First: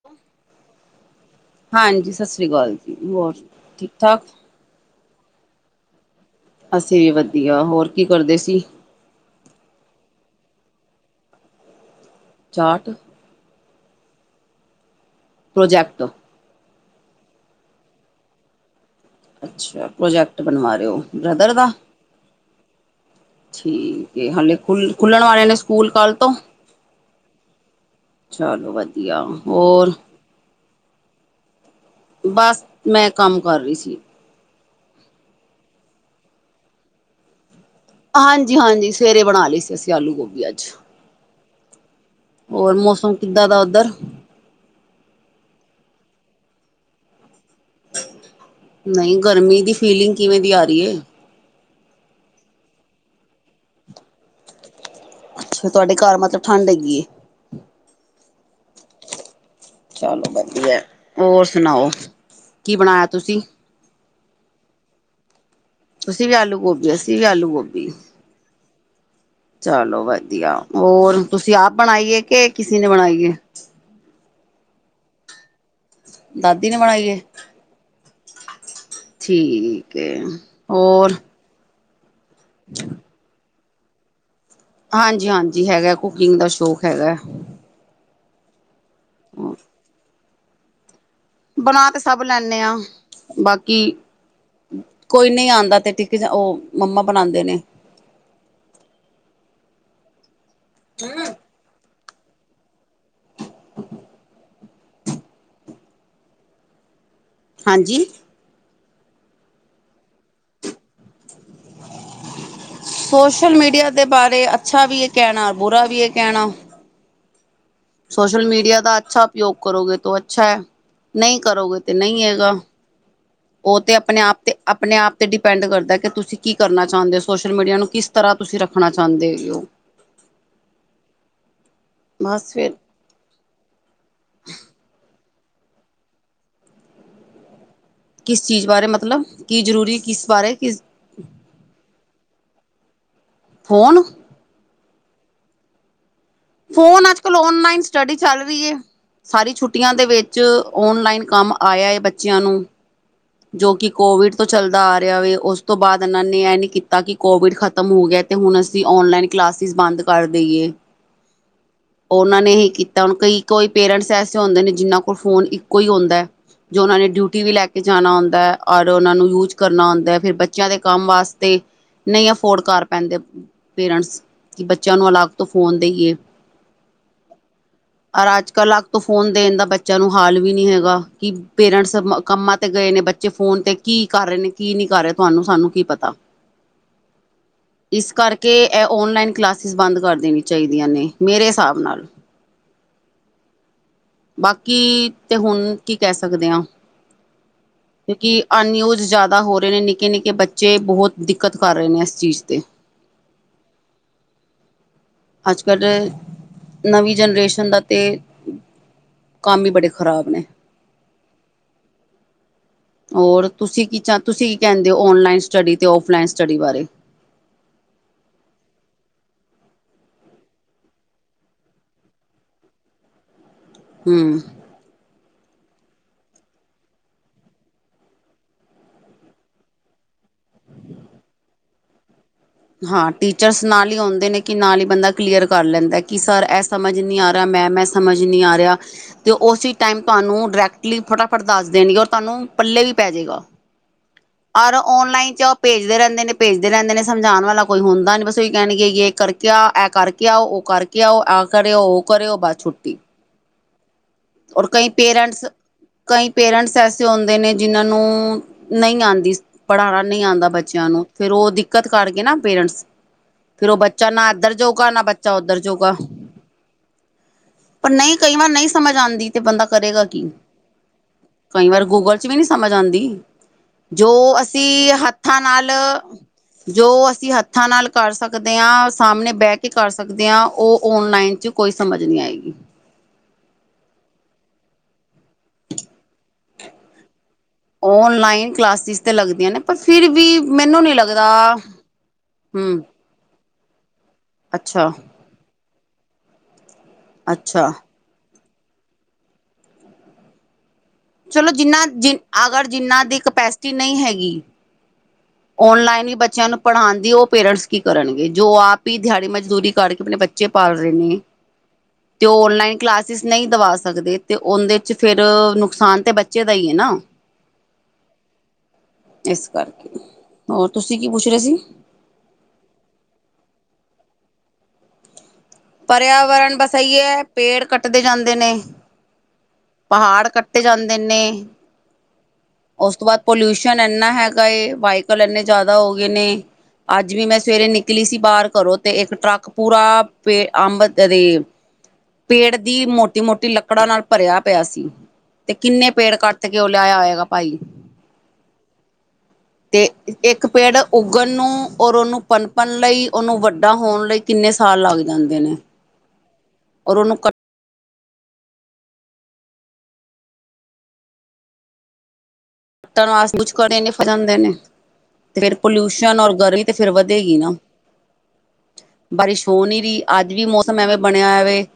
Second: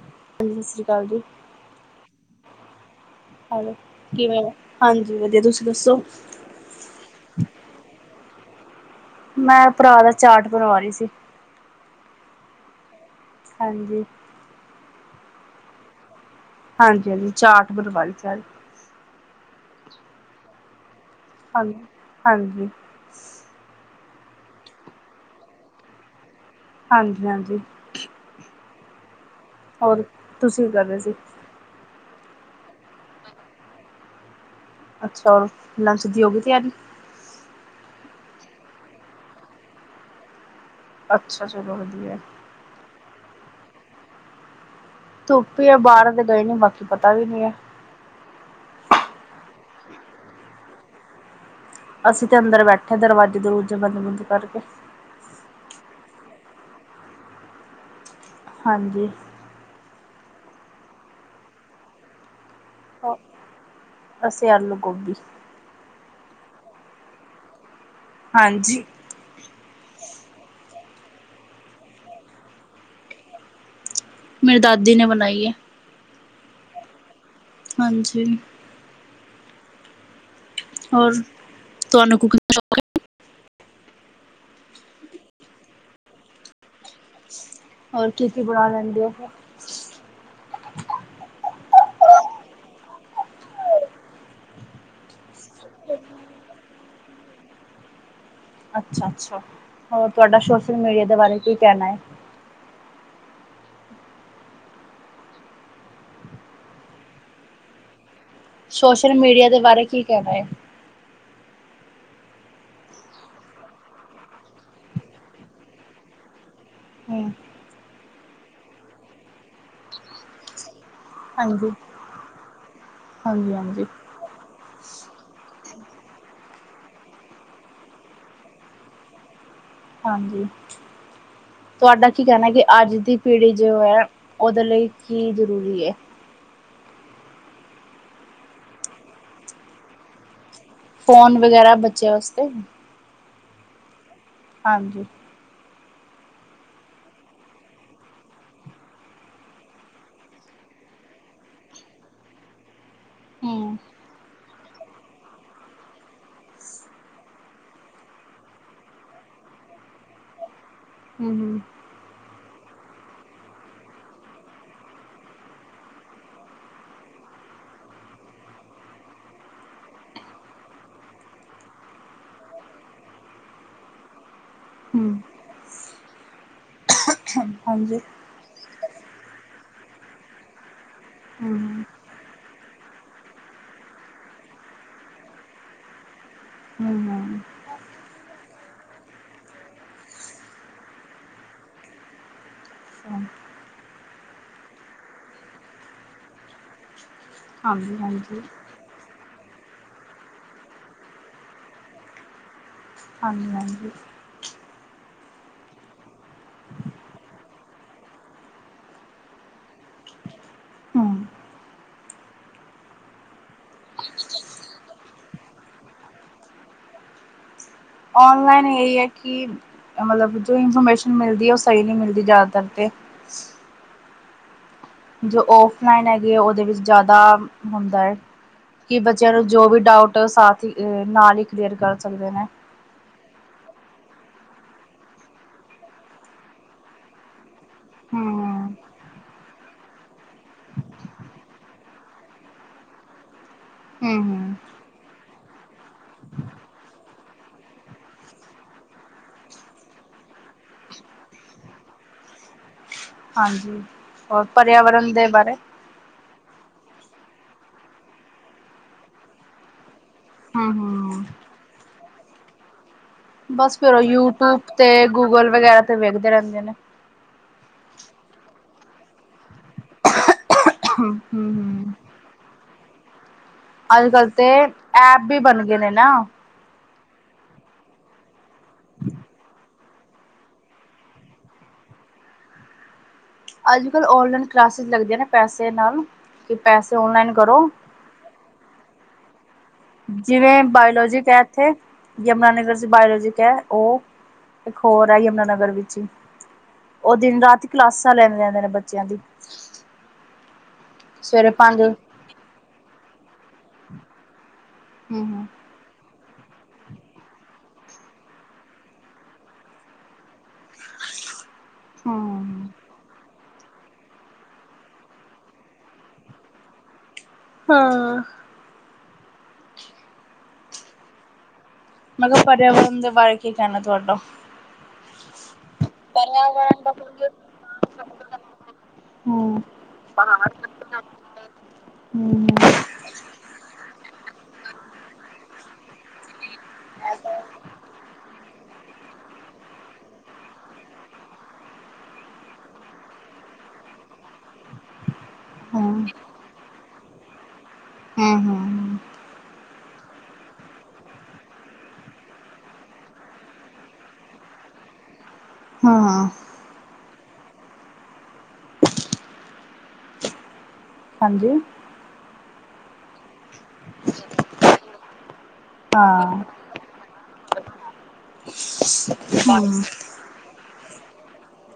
ਹਾਂ ਸਤਿ ਸ਼੍ਰੀ ਅਕਾਲ ਜੀ। ਹਾਂਜੀ ਸਤਿ ਸ੍ਰੀ ਅਕਾਲ ਜੀ ਹੋਰ ਹੈਲੋ ਠੀਕ ਠਾਕ ਕਿਵੇਂ ਹਾਂਜੀ ਵਧੀਆ ਤੁਸੀਂ ਦੱਸੋ ਅਸੀਂ ਵੀ ਵਧੀਆ ਹੋਰ ਕੀ ਕਰਦੇ ਸੀ? ਮੈਂ ਭਰਾ ਦਾ ਚਾਟ ਬਣਵਾ ਰਹੀ ਸੀ। [unintelligible] ਹਾਂਜੀ। ਪ੍ਰੌਜੈਕਟ ਹਾਂਜੀ-ਹਾਂਜੀ ਚਾਟ ਬਰਵੀ ਚ ਅੱਛਾ ਪ੍ਰੋਜੈਕਟ ਬਣਵਾ ਰਹੇ ਹੋ ਬ੍ਰਦਰ ਦਾ ਹਾਂਜੀ ਹਾਂਜੀ ਠੀਕ ਹਾਲੇ ਖੁੱਲ ਖੁੱਲਣ ਵਾਲੇ ਨੇ ਸਕੂਲ ਕੱਲ ਤੋਂ। ਹਾਂਜੀ ਹਾਂਜੀ। ਚਲੋ ਵਧੀਆ ਹੋਰ ਤੁਸੀਂ ਕੀ ਕਰ ਰਦੇ ਸੀ? ਬਸ ਮੈਂ ਕੰਮ ਕਰ ਰਹੀ ਸੀ ਅੱਛਾ ਹੋਰ ਲੰਚ ਦੀ ਹੋ ਗਈ ਤਿਆਰੀ? ਹਾਂਜੀ ਹਾਂਜੀ ਸਵੇਰੇ ਬਣਾ ਲਈਏ ਸੀ ਅਸੀਂ ਆਲੂ ਗੋਭੀ ਅੱਜ ਅੱਛਾ ਚਲੋ ਵਧੀਆ। ਕਿਦਾਂ ਦਾ ਉੱਧਰ ਧੁੱਪ ਹੀ ਆ ਬਾਹਰ ਦੇ ਗਏ ਨੀ ਬਾਕੀ ਪਤਾ ਵੀ ਨੀ ਹੈ। ਨਹੀਂ ਗਰਮੀ ਦੀ ਫੀਲਿੰਗ ਕਿਵੇਂ ਦੀ ਆ ਰਹੀ ਹੈ? ਅਸੀਂ ਤੇ ਅੰਦਰ ਬੈਠੇ ਦਰਵਾਜ਼ੇ ਦਰਵਾਜੇ ਬੰਦ-ਬੰਦ ਕਰਕੇ। ਅੱਛਾ ਤੁਹਾਡੇ ਘਰ ਮਤਲਬ ਠੰਢ ਹੈਗੀ। ਹਾਂਜੀ। ਚਲੋ ਵਧੀਆ ਹੋਰ ਸੁਣਾਓ ਕੀ ਬਣਾਇਆ ਤੁਸੀਂ? ਅਸੀਂ ਆਲੂ ਗੋਭੀ। ਤੁਸੀਂ ਵੀ ਆਲੂ ਗੋਭੀ ਅਸੀਂ ਵੀ ਆਲੂ ਗੋਭੀ। ਹਾਂਜੀ। ਚਲੋ ਵਧੀਆ ਹੋਰ ਤੁਸੀਂ ਆਪ ਬਣਾਈਏ ਕਿ ਕਿਸੇ ਨੇ ਬਣਾਈਏ ਮੇਰੀ ਦਾਦੀ ਨੇ ਬਣਾਈ ਹੈ। ਦਾਦੀ ਨੇ ਬਣਾਈ ਹਾਂਜੀ। ਠੀਕ ਹੈ ਹੋਰ। ਤਹਨੂੰ [unintelligible] ਹਾਂਜੀ-ਹਾਂਜੀ ਹੈਗਾ ਕੁਕਿੰਗ ਦਾ ਸ਼ੌਕ ਹੈਗਾ। ਹੋਰ ਕੀ ਕੀ ਬਣਾ ਲੈਂਦੇ ਆ ਫ ਬਣਾ ਤੇ ਸਭ ਲੈਂਣੇ ਆ ਬਾਕੀ ਕੋਈ ਨਹੀਂ ਆਉਂਦਾ ਤੇ ਟਿਕ ਉਹ ਮੰਮਾ ਬਣਾਉਂਦੇ ਨੇ ਅੱਛਾ ਅੱਛਾ ਹੋਰ ਤੁਹਾਡਾ ਸੋਸ਼ਲ ਮੀਡੀਆ ਦੇ ਬਾਰੇ ਕੀ ਕਹਿਣਾ ਹੈ ਹਮ ਹਾਂਜੀ ਸੋਸ਼ਲ ਮੀਡੀਆ ਦੇ ਬਾਰੇ ਕੀ ਕਹਿਣਾ ਹੈ ਸੋਸ਼ਲ ਮੀਡੀਆ ਦੇ ਬਾਰੇ ਅੱਛਾ ਵੀ ਇਹ ਕਹਿਣਾ ਬੁਰਾ ਵੀ ਇਹ ਕਹਿਣਾ ਹੂੰ, ਸੋਸ਼ਲ ਮੀਡੀਆ ਦਾ ਅੱਛਾ ਉਪਯੋਗ ਕਰੋਗੇ ਤਾਂ ਅੱਛਾ ਹੈ ਨਹੀਂ ਹਾਂਜੀ। ਕਰੋਗੇ ਤੇ ਨਹੀਂ ਹੈਗਾ ਹਾਂਜੀ ਉਹ ਹਾਂਜੀ। ਤੇ ਆਪਣੇ ਆਪ ਤੇ ਆਪਣੇ ਆਪ ਤੇ ਡਿਪੈਂਡ ਕਰਦਾ ਕਿ ਤੁਸੀਂ ਕੀ ਕਰਨਾ ਚਾਹੁੰਦੇ ਹੋ ਸੋਸ਼ਲ ਮੀਡੀਆ ਨੂੰ ਕਿਸ ਤਰ੍ਹਾਂ ਤੁਸੀਂ ਰੱਖਣਾ ਚਾਹੁੰਦੇ ਹੋ ਹਾਂਜੀ ਤੁਹਾਡਾ ਕੀ ਕਹਿਣਾ ਬਸ ਕਿ ਫਿਰ ਅੱਜ ਦੀ ਪੀੜ੍ਹੀ ਜੋ ਹੈ ਉਹਦੇ ਲਈ ਕੀ ਜ਼ਰੂਰੀ ਹੈ ਕਿਸ ਚੀਜ਼ ਬਾਰੇ ਮਤਲਬ ਕੀ ਜ਼ਰੂਰੀ ਹੈ ਕਿਸ ਬਾਰੇ ਕਿਸ ਫੋਨ ਵਗੈਰਾ ਬਚਿਆ ਉਸਤੇ ਫੋਨ ਹਾਂਜੀ ਫੋਨ ਅੱਜ ਕੱਲ ਓਨਲਾਈਨ ਸਟੱਡੀ ਚੱਲ ਰਹੀ ਹੈ ਸਾਰੀ ਛੁੱਟੀਆਂ ਦੇ ਵਿੱਚ ਔਨਲਾਈਨ ਕੰਮ ਆਇਆ ਹੈ ਬੱਚਿਆਂ ਨੂੰ ਜੋ ਹੂੰ। ਕਿ ਕੋਵਿਡ ਤੋਂ ਚਲਦਾ ਆ ਰਿਹਾ ਵ ਉਸ ਤੋਂ ਬਾਅਦ ਇਹਨਾਂ ਨੇ ਇਹ ਨੀ ਕੀਤਾ ਕਿ ਕੋਵਿਡ ਖਤਮ ਹੋ ਗਿਆ ਤੇ ਹੁਣ ਅਸੀਂ ਓਨਲਾਈਨ ਕਲਾਸਿਸ ਬੰਦ ਕਰ ਦੇਈਏ ਹਮ ਹਮ ਉਹਨਾਂ ਨੇ ਹੀ ਕੀਤਾ ਹੁਣ ਕਈ ਕੋਈ ਪੇਰੈਂਟਸ ਐਸੇ ਹੁੰਦੇ ਨੇ ਜਿਨਾਂ ਕੋਲ ਫੋਨ ਇੱਕੋ ਹੀ ਹੁੰਦਾ ਹੈ ਜੋ ਉਹਨਾਂ ਨੇ ਡਿਊਟੀ ਵੀ ਲੈ ਕੇ ਜਾਣਾ ਹੁੰਦਾ ਹੈ ਔਰ ਉਹਨਾਂ ਨੂੰ ਯੂਜ ਕਰਨਾ ਹੁੰਦਾ ਹੈ ਫਿਰ ਬੱਚਿਆਂ ਦੇ ਕੰਮ ਵਾਸਤੇ ਨਹੀਂ ਅਫੋਰਡ ਕਰ ਪੈਂਦੇ ਪੇਰੈਂਟਸ ਕਿ ਬੱਚਿਆਂ ਨੂੰ ਹੂੰ ਅਲੱਗ ਤੋਂ ਫੋਨ ਦੇਈਏ ਹੂੰ ਹਾਂਜੀ ਰ ਅੱਜ ਕੱਲ੍ਹ ਅਲੱਗ ਤੋਂ ਫੋਨ ਦੇਣ ਦਾ ਬੱਚਿਆਂ ਨੂੰ ਹਾਲ ਵੀ ਨੀ ਹੈਗਾ ਕਿ ਹੂੰ ਪੇਰੈਂਟਸ ਕੰਮਾਂ ਤੇ ਗਏ ਨੇ ਬੱਚੇ ਫੋਨ ਤੇ ਕੀ ਕਰ ਰਹੇ ਨੇ ਕੀ ਨਹੀਂੀ ਕਰ ਰਹੇ ਤੁਹਾਨੂੰ ਸਾਨੂੰ ਕੀ ਪਤਾ ਹਮ ਇਸ ਕਰਕੇ ਇਹ ਓਨਲਾਈਨ ਕਲਾਸਿਸ ਬੰਦ ਕਰ ਦੇਣ ਚਾਹੀਦੀਆਂ ਨੇ ਮੇਰੇ ਹਿਸਾਬ ਨਾਲ ਹਾਂ ਬਾਕੀ ਤੇ ਹੁਣ ਕੀ ਕਹਿ ਸਕਦੇ ਹਾਂ ਹਾਂਜੀ ਹਾਂਜੀ ਕਿਉਂਕਿ ਅਨਿਊਜ਼ ਜ਼ਿਆਦਾ ਪਦਾ ਹੋ ਰਹੇ ਨੇ ਨਿੱਕੇ ਨਿੱਕੇ ਬੱਚੇ ਬਹੁਤ ਦਿੱਕਤ ਕਰ ਰਹੇ ਨੇ ਇਸ ਚੀਜ਼ ਤੇ ਹਾਂਜੀ ਹਾਂਜੀ ਅੱਜ ਕੱਲ੍ਹ ਨਵੀਂ ਜਨਰੇਸ਼ਨ ਦਾ ਤੇ ਕੰਮ ਵੀ ਬੜੇ ਖਰਾਬ ਨੇ ਹੂੰ [inaudible] ਹੋਰ ਤੁਸੀਂ ਕੀ ਤੁਸੀਂ ਕੀ ਕਹਿੰਦੇ ਹੋ ਓਨਲਾਈਨ ਸਟਡੀ ਤੇ ਫਲਾਈਨ ਸਟੱਡੀ ਬਾਰੇ [inaudible] ਔਨਲਾਈਨ ਇਹੀ ਹੈ ਕਿ ਮਤਲਬ ਜੋ ਇਨਫੋਰਮੇਸ਼ਨ ਮਿਲਦੀ ਹੈ ਉਹ ਸਹੀ ਨਹੀਂ ਮਿਲਦੀ ਜ਼ਿਆਦਾਤਰ ਤੇ [inaudible] ਹਮ ਜੋ ਓਫਲਾਈਨ ਹੈਗੀ ਆ ਉਹਦੇ ਵਿੱਚ ਜ਼ਿਆਦਾ ਹੁੰਦਾ ਹੈ ਕਿ ਬੱਚਿਆਂ ਨੂੰ ਜੋ ਵੀ ਡਾਊਟ ਸਾਥ ਨਾਲ ਹੀ ਕਲੀਅਰ ਕਰ ਸਕਦੇ ਨੇ ਹਾਂ ਟੀਚਰਸ ਨਾਲ ਹੀ ਆਉਂਦੇ ਨੇ ਕਿ ਨਾਲ ਹੀ ਬੰਦਾ ਕਲੀਅਰ ਕਰ ਲੈਂਦਾ ਕਿ ਸਰ ਇਹ ਸਮਝ ਨਹੀਂ ਆ ਰਿਹਾ ਮੈਂ ਮੈਂ ਸਮਝ ਨਹੀਂ ਆ ਹਮ ਰਿਹਾ ਅਤੇ ਉਸ ਟਾਈਮ ਤੁਹਾਨੂੰ ਡਾਇਰੈਕਟਲੀ ਫਟਾਫਟ ਦੱਸ ਦੇਣਗੇ ਔਰ ਤੁਹਾਨੂੰ ਪੱਲੇ ਵੀ ਪੈ ਜਾਵੇਗਾ ਹਮ ਹਮ ਰ ਔਨਲਾਈਨ ਚ ਉਹ ਭੇਜਦੇ ਰਹਿੰਦੇ ਨੇ ਭੇਜਦੇ ਰਹਿੰਦੇ ਨੇ ਜਾਣ ਵਾਲਾ ਕੋਈ ਹੁੰਦਾ ਨੀ ਬਸਹੀ ਕਹਿਣਗੇ ਕਰਕੇ ਆ ਇਹ ਕਰਕੇ ਆਓ ਉਹ ਕਰਕੇ ਆਓ ਆਹ ਕਰ ਆਓ ਉਹ ਕਰ ਕਰਓ ਬਾਅਛੁੱਟੀ ਹਾਂਜੀ ਹੋਰ ਔਰ ਕਈ ਪਰਿਆਵਰਨ ਦੇ ਪੇਰੈਂਟਸ ਬਾਰੇ ਕਈ ਪੇਰੈਂਟਸ ਐਸੇ ਹਉਦੇ ਨੇ ਜਿਹਨਾਂ ਨੂੰ ਨਹੀਂ ਆਉਂਦੀ ਪੜ੍ਹਾਉਣਾ ਨਹੀਂ ਆਉਂਦਾ ਹਮ ਬੱਚਿਆਂ ਨੂੰ ਹਮ ਫੇਰ ਉਹ ਦਿੱਕਤ ਕਰ ਕਰਕੇ ਨਾ ਪੇਰੈਂਟਸ ਫਿਰ ਉਹ ਬਸ ਬੱਚਾ ਨਾ ਇੱਧਰ ਯੂਟਿਊਬ ਜੋਗਾ ਨਾ ਤੇ ਬੱਚਾ ਗੂਗਲ ਉੱਧਰ ਵਗੈਰਾ ਜੋਗਾ ਤੇ ਵੇਖਦੇ ਰਹਿੰਦੇ ਨੇ ਪਰ ਨਹੀਂ ਕਈ ਵਾਰ ਨਹੀਂ ਸਮਝ ਆਂਦੀ ਤੇ ਬੰਦਾ ਕਰੇਗਾ ਕੀ ਹਮ ਕਈ ਵਾਰ ਹਮ ਗੂਗਲ ਚ ਵੀ ਨੀ ਸਮਝ ਆਉਂਦੀ ਜੋ ਅੱਜ ਕੱਲ ਤੇ ਅਸੀਂ ਐਪ ਵੀ ਹੱਥਾਂ ਬਣ ਨਾਲ ਗਏ ਨੇ ਨਾ ਜੋ ਅਸੀਂ ਹੱਥਾਂ ਨਾਲ ਕਰ ਸਕਦੇ ਹਾਂ ਸਾਹਮਣੇ ਬਹਿ ਕੇ ਕਰ ਸਕਦੇ ਹਾਂ ਉਹ ਔਨਲਾਈਨ 'ਚ ਕੋਈ ਸਮਝ ਨਹੀਂੀ ਆਏਗੀ ਅੱਜ ਕੱਲ੍ਹ ਔਨਲਾਈਨ ਕਲਾਸਿਸ ਲੱਗਦੀਆਂ ਨੇ ਪੈਸੇ ਨਾਲ ਕਿ ਪੈਸੇ ਨਲਾਈਨ ਓਨਲਾਈਨ ਕਲਾਸਿਸ ਤੇ ਲੱਗਦੀਆਂ ਨੇ ਪਰ ਫਿਰ ਵੀ ਜਿਵੇਂ ਮੈਨੂੰ ਨਹੀਂ ਲੱਗਦਾ ਬਾਇਓਲੋਜਿਕ ਹੈ ਇੱਥੇ ਯਮੁਨਾਨਗਰ ਹਮ ਚ ਬਾਇਓਲੋਜਿਕ ਹੈ ਉਹ ਇੱਕ ਅੱਛਾ ਹੋਰ ਹੈ ਯਮੁਨਾਾਨਗਰ ਵਿੱਚ ਹੀ ਉਹ ਦਿਨ ਰਾਤੀ ਅੱਛਾ ਕਲਾਸਾਂ ਲੈਂਦੇ ਨੇ ਬੱਚਿਆਂ ਦੀ ਚਲੋ ਸਵੇਰੇ ਪੰਜ ਜਿੰਨ੍ਹਾਂ ਜਿ ਹੂੰ ਅਗਰ ਜਿੰਨ੍ਹਾਂ ਦੀ ਕਪੈਸਿਟੀ ਨਹੀਂ ਹੈਗੀ ਔਨਲਾਈਨ ਹੀ ਬ ਬੱਚਿਆਂ ਨੂੰ ਪੜ੍ਹਾਉਣ ਦੀ ਉਹ ਪੇਰੈਂਟਸ ਕੀ ਕਰਨਗੇ ਜੋ ਆਪ ਹੀ ਦਿਹਾੜੀ ਮਜ਼ਦੂਰੀ ਕਰਕੇ ਆਪਣੇ ਬੱਚੇ ਬੱਚੇ ਪਾਲ ਰਹੇ ਨੇ ਹੂੰ ਤੇ ਉਹ ਹੂੰ ਔਨਲਾਈਨ ਕਲਾਸਿਸ ਨਹੀਂ ਦਵਾ ਸਕਦੇ ਤੇ ਉਹਦੇ ਚ ਫੇਿਰ ਨੁਕਸਾਨ ਤਾਂ ਬੱਚੇ ਦਾ ਹੀ ਹੈ ਨਾ ਹਾਂ ਇਸ ਕਰਕੇ ਹੋਰ ਤੁਸੀਂ ਕੀ ਪੁੱਛ ਰਹੇ ਸੀ ਮੈਂ ਕਿਹਾ ਪਰਿਆਵਰਨ ਦੇ ਬਾਰੇ ਕੀ ਕਹਿਣਾ ਤੁਹਾਡਾ ਪਰਿਆਵਰਨ ਵਸਾਈਏ ਪੇੜ ਕੱਟਦੇ ਜਾਂਦੇ ਨੇ ਹੂੰ ਪਹਾੜ ਕੱਟੇ ਜਾਂਦੇ ਨੇ ਹੂੰ ਉਸ ਤੋਂ ਬਾਅਦ ਪੋਲਿਊਸ਼ਨ ਇੰਨਾ ਹੈਗਾ ਏ ਵੀਕਲ ਇੰਨੇ ਜ਼ਿਆਦਾ ਹੋ ਗਏ ਨੇ ਅੱਜ ਵੀ ਮੈਂ ਸਵੇਰੇ ਨਿਕਲੀ ਸੀ ਬਾਹਰ ਘਰੋਂ ਤੇ ਇੱਕ ਟਰੱਕ ਪੂਰਾ ਪੇ ਅੰਬ ਦੇ [unintelligible] ਪੇੜ ਦੀ ਮੋਟੀ ਮੋਟੀ ਲੱਕੜਾਂ ਨਾਲ ਭਰਿਆ ਪਿਆ ਸੀ ਤੇ ਕਿੰਨੇ ਪੇੜ ਕੱਟ ਕੇ ਉਹ ਲੈ ਹੋਏਗਾ ਭਾਈ ਹਮ ਹਮ ਹਮ ਤੇ ਇੱਕ ਪੇੜ ਉੱਗਣ ਨੂੰ ਔਰ ਉਹਨੂੰ ਪਨਪਨ ਲਈ ਉਹਨੂੰ ਵੱਡਾ ਹੋਣ ਲਈ ਕਿੰਨੇ ਸਾਲ ਲੱਗ ਜਾਂਦੇ ਨੇ ਹਾਂ ਹਾਂ ਔਰ ਉਹਨੂੰ ਕੱ [unintelligible] ਹਾਂਜੀ ਟਾਂ ਨੂੰ ਆਸੇ ਜਾਂਦੇ ਨੇ [inaudible] ਤੇ ਫੇਰ ਪੋਲਿਊਸ਼ਨ ਔਰ ਹਾਂ ਗਰਮੀ ਤੇ ਫੇਰ ਵਧੇਗੀ ਨਾ ਬਾਰਿਸ਼ ਹੋ ਹੂੰ ਨਹੀਂ ਰਹੀ ਅੱਜ ਵੀ ਮੌਸਮ ਐਵੇਂ ਬਣਿਆ ਹੋਇਆ ਵੇ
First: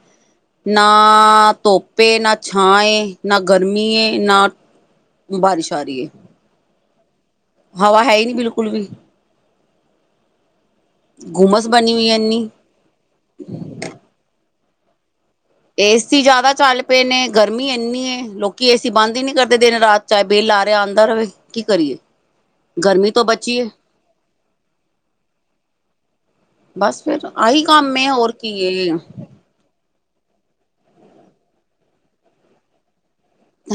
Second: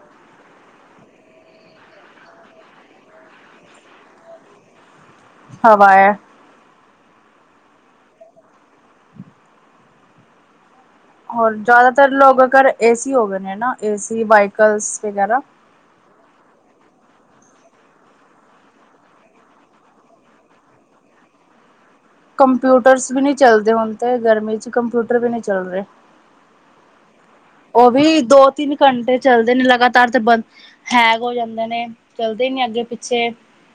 ਨਾ ਧੁੱਪ ਨਾ ਛਾਂ ਏ ਨਾ ਗਰਮੀ ਨਾ ਬਾਰਿਸ਼ ਆ ਰਹੀ ਹੈ [inaudible] ਹਵਾ ਹੈ ਹੀ ਨੀ ਬਿਲਕੁਲ ਵੀ ਹੋਰ ਗੁਮਸ ਬਣੀ ਹੋਈ ਜ਼ਿਆਦਾਤਰ ਹੈ ਲੋਕ ਇੰਨੀ ਅਗਰ ਏਸੀ ਹੋ ਗਏ ਨੇ ਨਾ ਏਸੀ ਵਹੀਕਲਸ ਵਗੈਰਾ ਏਸੀ ਜ਼ਿਆਦਾ ਚੱਲ ਪਏ ਨੇ ਗਰਮੀ ਇੰਨੀ ਹੈ ਲੋਕੀ ਏਸੀ ਬੰਦ ਹੀ ਨਹੀ ਕਰਦੇ ਦਿਨ ਰਾਤ ਚਾਹੇ ਬਿਲ ਕੀ ਚਾਹੇ ਆਉਂਦਾ ਰਹੇ ਕੀ ਕਰੀਏ ਕੰਪਿਊਟਰਸ ਗਰਮੀ ਵੀ ਤੋਂ ਨਹੀਂ ਬਚੀਏ ਚੱਲਦੇ ਹੁਣ ਤੇ ਗਰਮੀ ਚ ਕੰਪਿਊਟਰ ਵੀ ਨਹੀਂ ਚੱਲ ਰਹੇ ਬਸ ਫਿਰ ਆਹੀ ਉਹ ਕੰਮ ਹੈ ਵੀ ਹੋਰ ਦੋ ਕੀ ਤਿੰਨ ਹੈ, ਘੰਟੇ ਚੱਲਦੇ ਨੇ ਲਗਾਤਾਰ ਤੇ ਬੰ ਹੈਗ ਹੋ ਜਾਂਦੇ ਨੇ ਚੱਲਦੇ ਨੀ ਅੱਗੇ ਪਿੱਛੇ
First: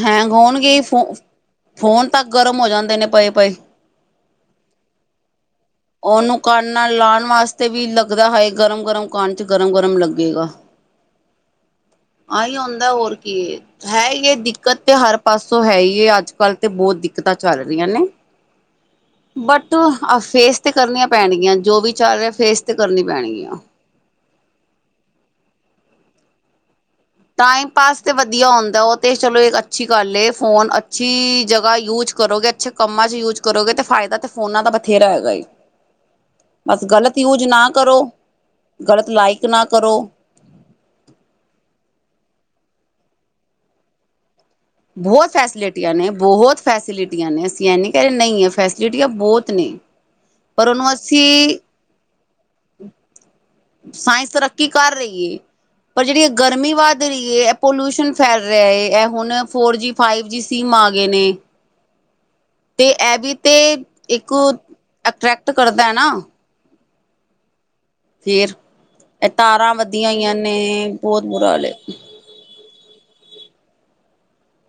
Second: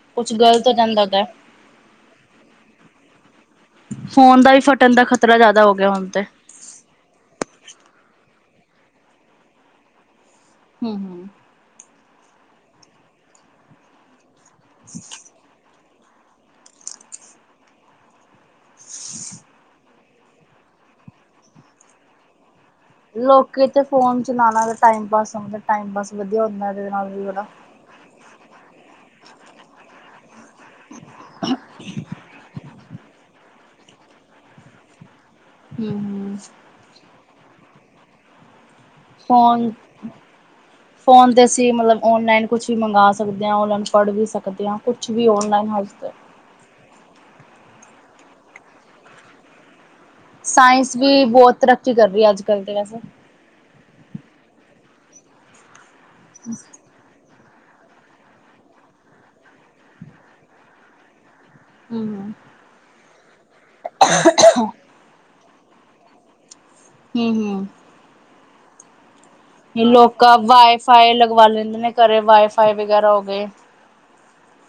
ਹੈਂਗ ਕੁਛ ਗ਼ਲਤ ਹੋ ਹੋਣਗੇ ਜਾਂਦਾ ਫੋ ਉਹਦਾ ਫੋਨ ਤਾਂ ਗਰਮ ਹੋ ਜਾਂਦੇ ਨੇ ਪਏ ਪਏ ਫੋਨ ਦਾ ਵੀ ਫਟਣ ਦਾ ਖ਼ਤਰਾ ਜ਼ਿਆਦਾ ਹੋ ਗਿਆ ਹੁਣ ਤੇ ਉਹਨੂੰ ਕਣ ਨਾਲ ਲਾਉਣ ਵਾਸਤੇ ਵੀ ਲੱਗਦਾ ਹੈ ਗਰਮ ਗਰਮ ਕਣ ਚ ਗਰਮ ਗਰਮ ਲੱਗੇਗਾ ਹਮ ਹਮ ਆਹੀ ਆਉਂਦਾ ਹੋਰ ਕੀ ਹੈ ਹੀ ਇਹ ਦਿੱਕਤ ਤੇ ਹਰ ਪਾਸੋਂ ਹੈ ਹੀ ਇਹ ਅੱਜ ਕੱਲ੍ਹ ਤੇ ਬਹੁਤ ਦਿੱਕਤਾਂ ਚੱਲ ਰਹੀਆਂ ਨੇ ਬਟ ਫੇਸ ਤੇ ਕਰਨੀਆਂ ਪੈਣਗੀਆਂ ਜੋ ਵੀ ਚੱਲ ਰਿਹਾ ਫੇਸ ਤੇ ਕਰਨੀ ਪੈਣਗੀਆਂ ਲੋਕ ਤੇ ਫੋਨ ਚ ਨਾ ਟਮ ਪਾਸ ਟਮ ਪਾਸ ਵਧੀਆ ਹੁੰਦਾ ਇਹਦੇ ਨਾਲ ਵੀ ਬੜਾ ਟਾਈਮ ਪਾਸ ਤੇ ਵਧੀਆ ਹੁੰਦਾ ਉਹ ਤੇ ਚਲੋ ਇੱਕ ਅੱਛੀ ਗੱਲ ਫੋਨ ਅੱਛੀ ਜਗ੍ਹਾ ਯੂਜ ਕਰੋਗੇ ਅੱਛੇ ਕੰਮਾਂ 'ਚ ਯੂਜ ਕਰੋਗੇ ਅਤੇ ਫਾਇਦਾ ਤਾਂ ਫੋਨਾਂ ਦਾ ਬਥੇਰਾ ਹੈਗਾ ਜੀ ਹਮ ਹਮ ਜ ਨਾ ਕਰੋ ਗ਼ਲਤ ਲਾਈਕ ਨਾ ਫੋਨ ਕਰੋ ਫੋਨ ਤੇ ਅਸੀ ਮਤਲਬ ਔਨਲਾਈਨ ਕੁਛ ਵੀ ਮੰਗਾ ਸਕਦੇ ਹਾਂ ਔਲਾਈਨ ਪੜ੍ਹ ਵੀ ਸਕ ਬਹੁਤ ਫੈਸਿਲਿਟੀਆਂ ਨੇ ਬਹੁਤ ਫੈਸਿਲਿਟੀਆਂ ਨੇ ਅਸੀ ਐਨ ਕਹੇ ਨਹੀਂ ਹੈ ਫੈਸਿਲਿਟੀਆਂ ਬਹੁਤ ਨੇ ਪਰ ਉਹਨੂੰ ਸਾਇੰਸ ਵੀ ਬਹੁਤ ਅਸੀਂ ਤਰੱਕੀ ਕਰ ਰਹੀ ਹੈ ਅੱਜ ਕੱਲ ਤੇ ਵੈਸੇ ਸਾਇੰਸ ਤਰੱਕੀ ਕਰ ਰਹੀ ਹੈ ਪਰ ਜਿਹੜੀ ਗਰਮੀ ਵੱਧ ਰਹੀ ਹੈ ਪੋਲਿਊਸ਼ਨ ਫੈਲ ਰਿਹਾ ਹੈ ਇਹ ਹੁਣ four G five G sim ਆ ਗਏ ਨੇ ਹਮ ਹਮ ਤੇ ਇਹ ਵੀ ਤੇ ਇੱਕ ਅਟਰ੍ਰੈਕਟ ਕਰਦਾ ਹੈ ਨਾ ਹਮ ਹਮ [inaudible] ਵੀ ਵੱਧੀਆਂ ਹੋਈਆਂ ਲੋਕਾਂ ਨੇ ਵਾਈਫਾਈ ਬਹੁਤ ਲਗਵਾ ਬੁਰਾ ਹਾਲ ਹੈ ਲੈਂਦੇ ਨੇ ਘਰੇ ਵਾਈਫਾਈ ਵਗੈਰਾ ਹੋ ਗਏ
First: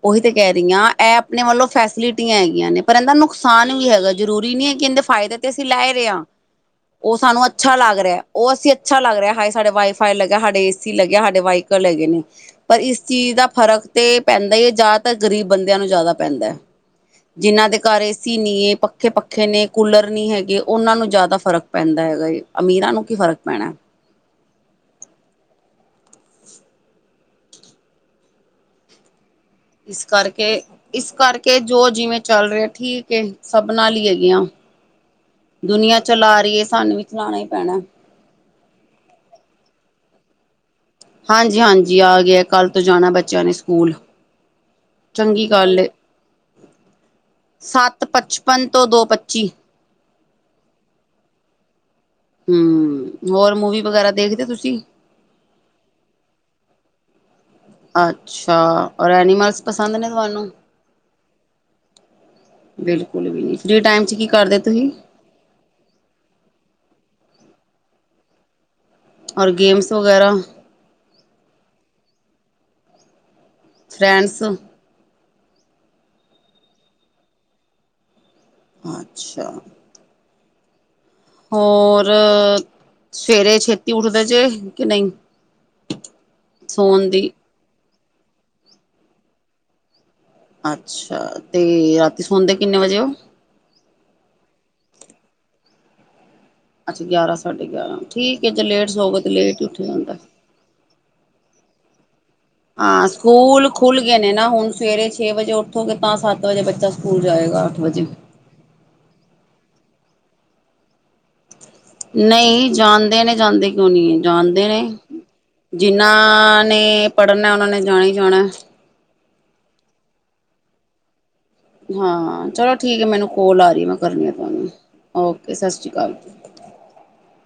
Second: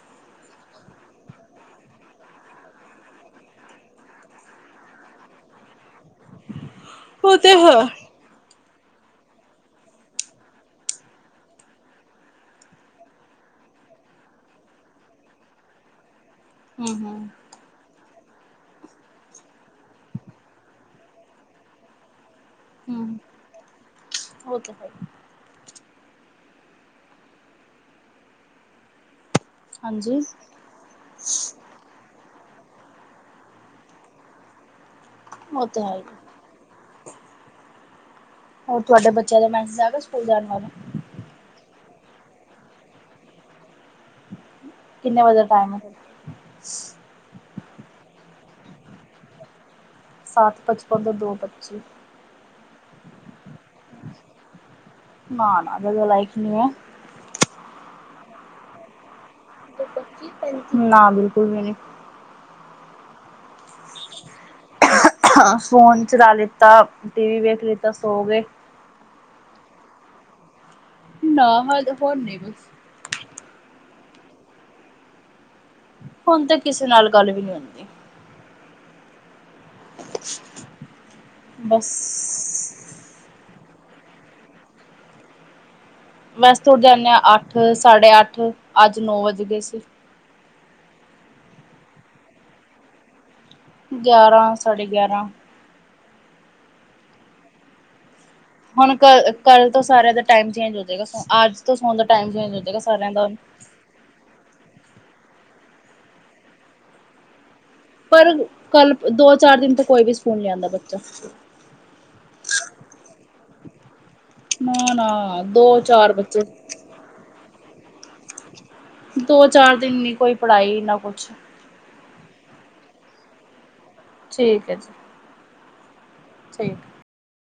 ਉਹੀ ਤੇ ਕਹਿ ਰਹੀ ਹਾਂ ਇਹ ਆਪਣੇ ਵੱਲੋਂ ਫੈਸਿਲਿਟੀਆਂ ਹੈਗੀਆਂ ਨੇ ਪਰ ਇਹਦਾ ਨੁਕਸਾਨ ਵੀ ਹੈਗਾ ਜਰੂਰੀ ਨੀ ਹੈ ਕਹਿੰਦੇ ਫਾਇਦਾ ਤੇ ਅਸੀਂ ਲੈ ਰਹੇ ਹਾਂ ਉਹ ਸਾਨੂੰ ਤੇ ਅੱਛਾ ਹੈ। ਲੱਗ ਰਿਹਾ ਉਹ ਅਸੀਂ ਅੱਛਾ ਲੱਗ ਰਿਹਾ ਹਾਏ ਸਾਡੇ ਵਾਈਫਾਈ ਲੱਗਿਆ ਸਾਡੇ ਏ ਸੀ ਲੱਗਿਆ ਸਾਡੇ ਵਾਈਕਲ ਲੱਗੇ ਨੇ ਪਰ ਇਸ ਚੀਜ਼ ਦਾ ਫਰਕ ਤੇ ਪੈਂਦਾ ਹੀ ਹੈ ਜ਼ਿਆਦਾਤਰ ਗਰੀਬ ਬੰਦਿਆਂ ਨੂੰ ਜ਼ਿਆਦਾ ਪੈਂਦਾ ਹੈ ਹੂੰ-ਹੂੰ, ਜਿਹਨਾਂ ਦੇ ਘਰ ਸੀ ਨਹੀਂ ਏ ਪੱਖੇ ਪੱਖੇ ਨੇ ਕੂਲਰ ਨਹੀਂ ਹੈਗੇ ਉਹਨਾਂ ਨੂੰ ਜ਼ਿਆਦਾ ਫ਼ਰਕ ਪੈਂਦਾ ਹੈਗਾ ਏ ਅਮੀਰਾਂ ਨੂੰ ਹੂੰ ਕੀ ਹੂੰ ਫ਼ਰਕ ਪੈਣਾ ਉਹ ਤੇ ਹੈ ਇਸ ਹਾਂਜੀ ਕਰਕੇ ਇਸ ਕਰਕੇ ਜੋ ਜਿਵੇਂ ਚੱਲ ਰਿਹਾ ਠੀਕ ਏ ਸਭ ਨਾਲ ਲਈ ਹੈਗੀਆਂ ਉਹ ਤੇ ਦੁਨੀਆਂ ਹੈ। ਚਲਾ ਰਹੀ ਹੈ ਸਾਨੂੰ ਵੀ ਸਣਾਣਾ ਹੀਈ ਪੈਣਾ ਹੋਰ ਤੁਹਾਡੇ ਬੱਚਿਆਂ ਦਾ ਮੈਸੇਜ ਆ ਗ ਸਕੂਲ ਜਾਣ ਬਾਰੇ ਹਾਂਜੀ ਹਾਂਜੀ ਆ ਗਿਆ ਕੱਲ੍ਹ ਤੋਂ ਜਾਣਾ ਬੱਚਿਆਂ ਨੇ ਸਕੂਲ ਕਿੰਨੇ ਵਜੇ ਦਾ ਚੰਗੀ ਟਾਈਮ ਗੱਲ ਏ ਹੈ ਸੱਤ ਪਚਪਨ ਤੋਂ ਦੋ ਪੱਚੀ ਸੱਤ ਪਚਪਨ ਤੋਂ ਦੋ ਪੱਚੀ ਹਮ ਹੋਰ ਮੂਵੀ ਵਗੈਰਾ ਦੇਖਦੇ ਤੁਸੀਂ ਸੁਨ ਅੱਛਾ ਔਰ ਐਨੀਮਲਸ ਪਸੰਦ ਨੇ ਤੁਹਾਨੂੰ ਨਾ ਬਿਲਕੁਲ ਵੀ ਨੀ ਬਿਲਕੁਲ ਵੀ ਨੀ ਫਰੀ ਟਾਈਮ ਚ ਕੀ ਕਰਦੇ ਤੁਸੀਂ ਫੋਨ ਚਲਾ ਲਿੱਤਾ ਟੀ ਵੀ ਵੇਖ ਲਿੱਤਾ ਸੋ ਗਏ ਔਰ ਗੇਮਸ ਵਗੈਰਾ ਨਾ ਹ ਹੋਰ ਨੇ ਬਸ ਫਰਾਂਸ ਹੁਣ ਤਾਂ ਕਿਸੇ ਨਾਲ ਗੱਲ ਵੀ ਨਹੀਂੀ ਹੁੰਦੀ ਅੱਛਾ [inaudible] ਹੋਰ ਬਸ ਸਵੇਰੇ ਛੇਤੀ ਉੱਠਦੇ ਜੇ ਕਿ ਨਹੀਂ ਵੈਸੇ ਤੁਰ ਸੋਣ ਜਾਂਦੇ ਦੀ ਹ ਅੱਠ ਸਾਢੇ ਅੱਠ ਅੱਜ ਨੌ ਵੱਜ ਗਏ ਸੀ ਅੱਛਾ ਤੇ ਰਾਤੀ ਸੋਣਦੇ ਕਿੰਨੇ ਵਜੇ ਉਹ ਗਿਆਰਾਂ ਸਾਡੇ ਗਿਆਰਾਂ ਅੱਛਾ ਗਿਆਰਾਂ ਸਾਢੇ ਗਿਆਰਾਂ ਠੀਕ ਹੈ ਜੇ ਲੇਟ ਹੁਣ ਕ ਸੋ ਗਏ ਤੇ ਲੇਟ ਹੀ ਕੱਲ੍ਹ ਤੋਂ ਉੱਠਿਆ ਸਾਰਿਆਂ ਜਾਂਦਾ ਦਾ ਟਾਈਮ ਚੇਂਜ ਹੋ ਜਾਏਗਾ ਅੱਜ ਤੋਂ ਸੋਣ ਦਾ ਟਾਈਮ ਚੇਂਜ ਹੋ ਜਾਏਗਾ ਹਾਂ ਸਾਰਿਆਂ ਦਾ ਸਕੂਲ ਖੁੱਲ ਗਏ ਨੇ ਨਾ ਹੁਣ ਸਵੇਰੇ ਛੇ ਵਜੇ ਉੱਠ ਉੱਥੋਂਗੇ ਤਾਂ ਸੱਤ ਵਜੇ ਬੱਚਾ ਸਕੂਲ ਜਾਏਗਾ ਵਜੇ ਪਰ ਕੱਲ ਦੋ ਚਾਰ ਦਿਨ ਤੋਂ ਕੋਈ ਵੀ ਸਕੂਲ ਨਹੀਂ ਆਉਂਦਾ ਬੱਚਾ ਨਹੀਂ ਜਾਣਦੇ ਨੇ ਜਾਂਦੇ ਕਿਉਂ ਨਹੀਂੀ ਜਾਣਦੇ ਨੇ ਨਾ ਨਾ ਦੋ ਜਿੰਨਾ ਚਾਰ ਬੱਚੇ ਨੇ ਪੜ੍ਹਨਾ ਉਹਨਾਂ ਨੇ ਜਾਣਾ ਹੀ ਜਾਣਾ ਦੋ ਚਾਰ ਦਿਨ ਨੀ ਕੋਈ ਪੜ੍ਹਾਈ ਨਾ ਕੁਛ ਹਾਂ ਚਲੋ ਠੀਕ ਹੈ ਮੈਨੂੰ ਕੋਲ ਆ ਰਹੀ ਹੈ ਮੈਂ ਕਰਨੀ ਹ ਤੁਹਾਨੂੰ ਠੀਕ ਹੈ ਜੀ ਓਕੇ ਸਤਿ ਸ਼੍ਰੀ ਅਕਾਲ ਠੀਕ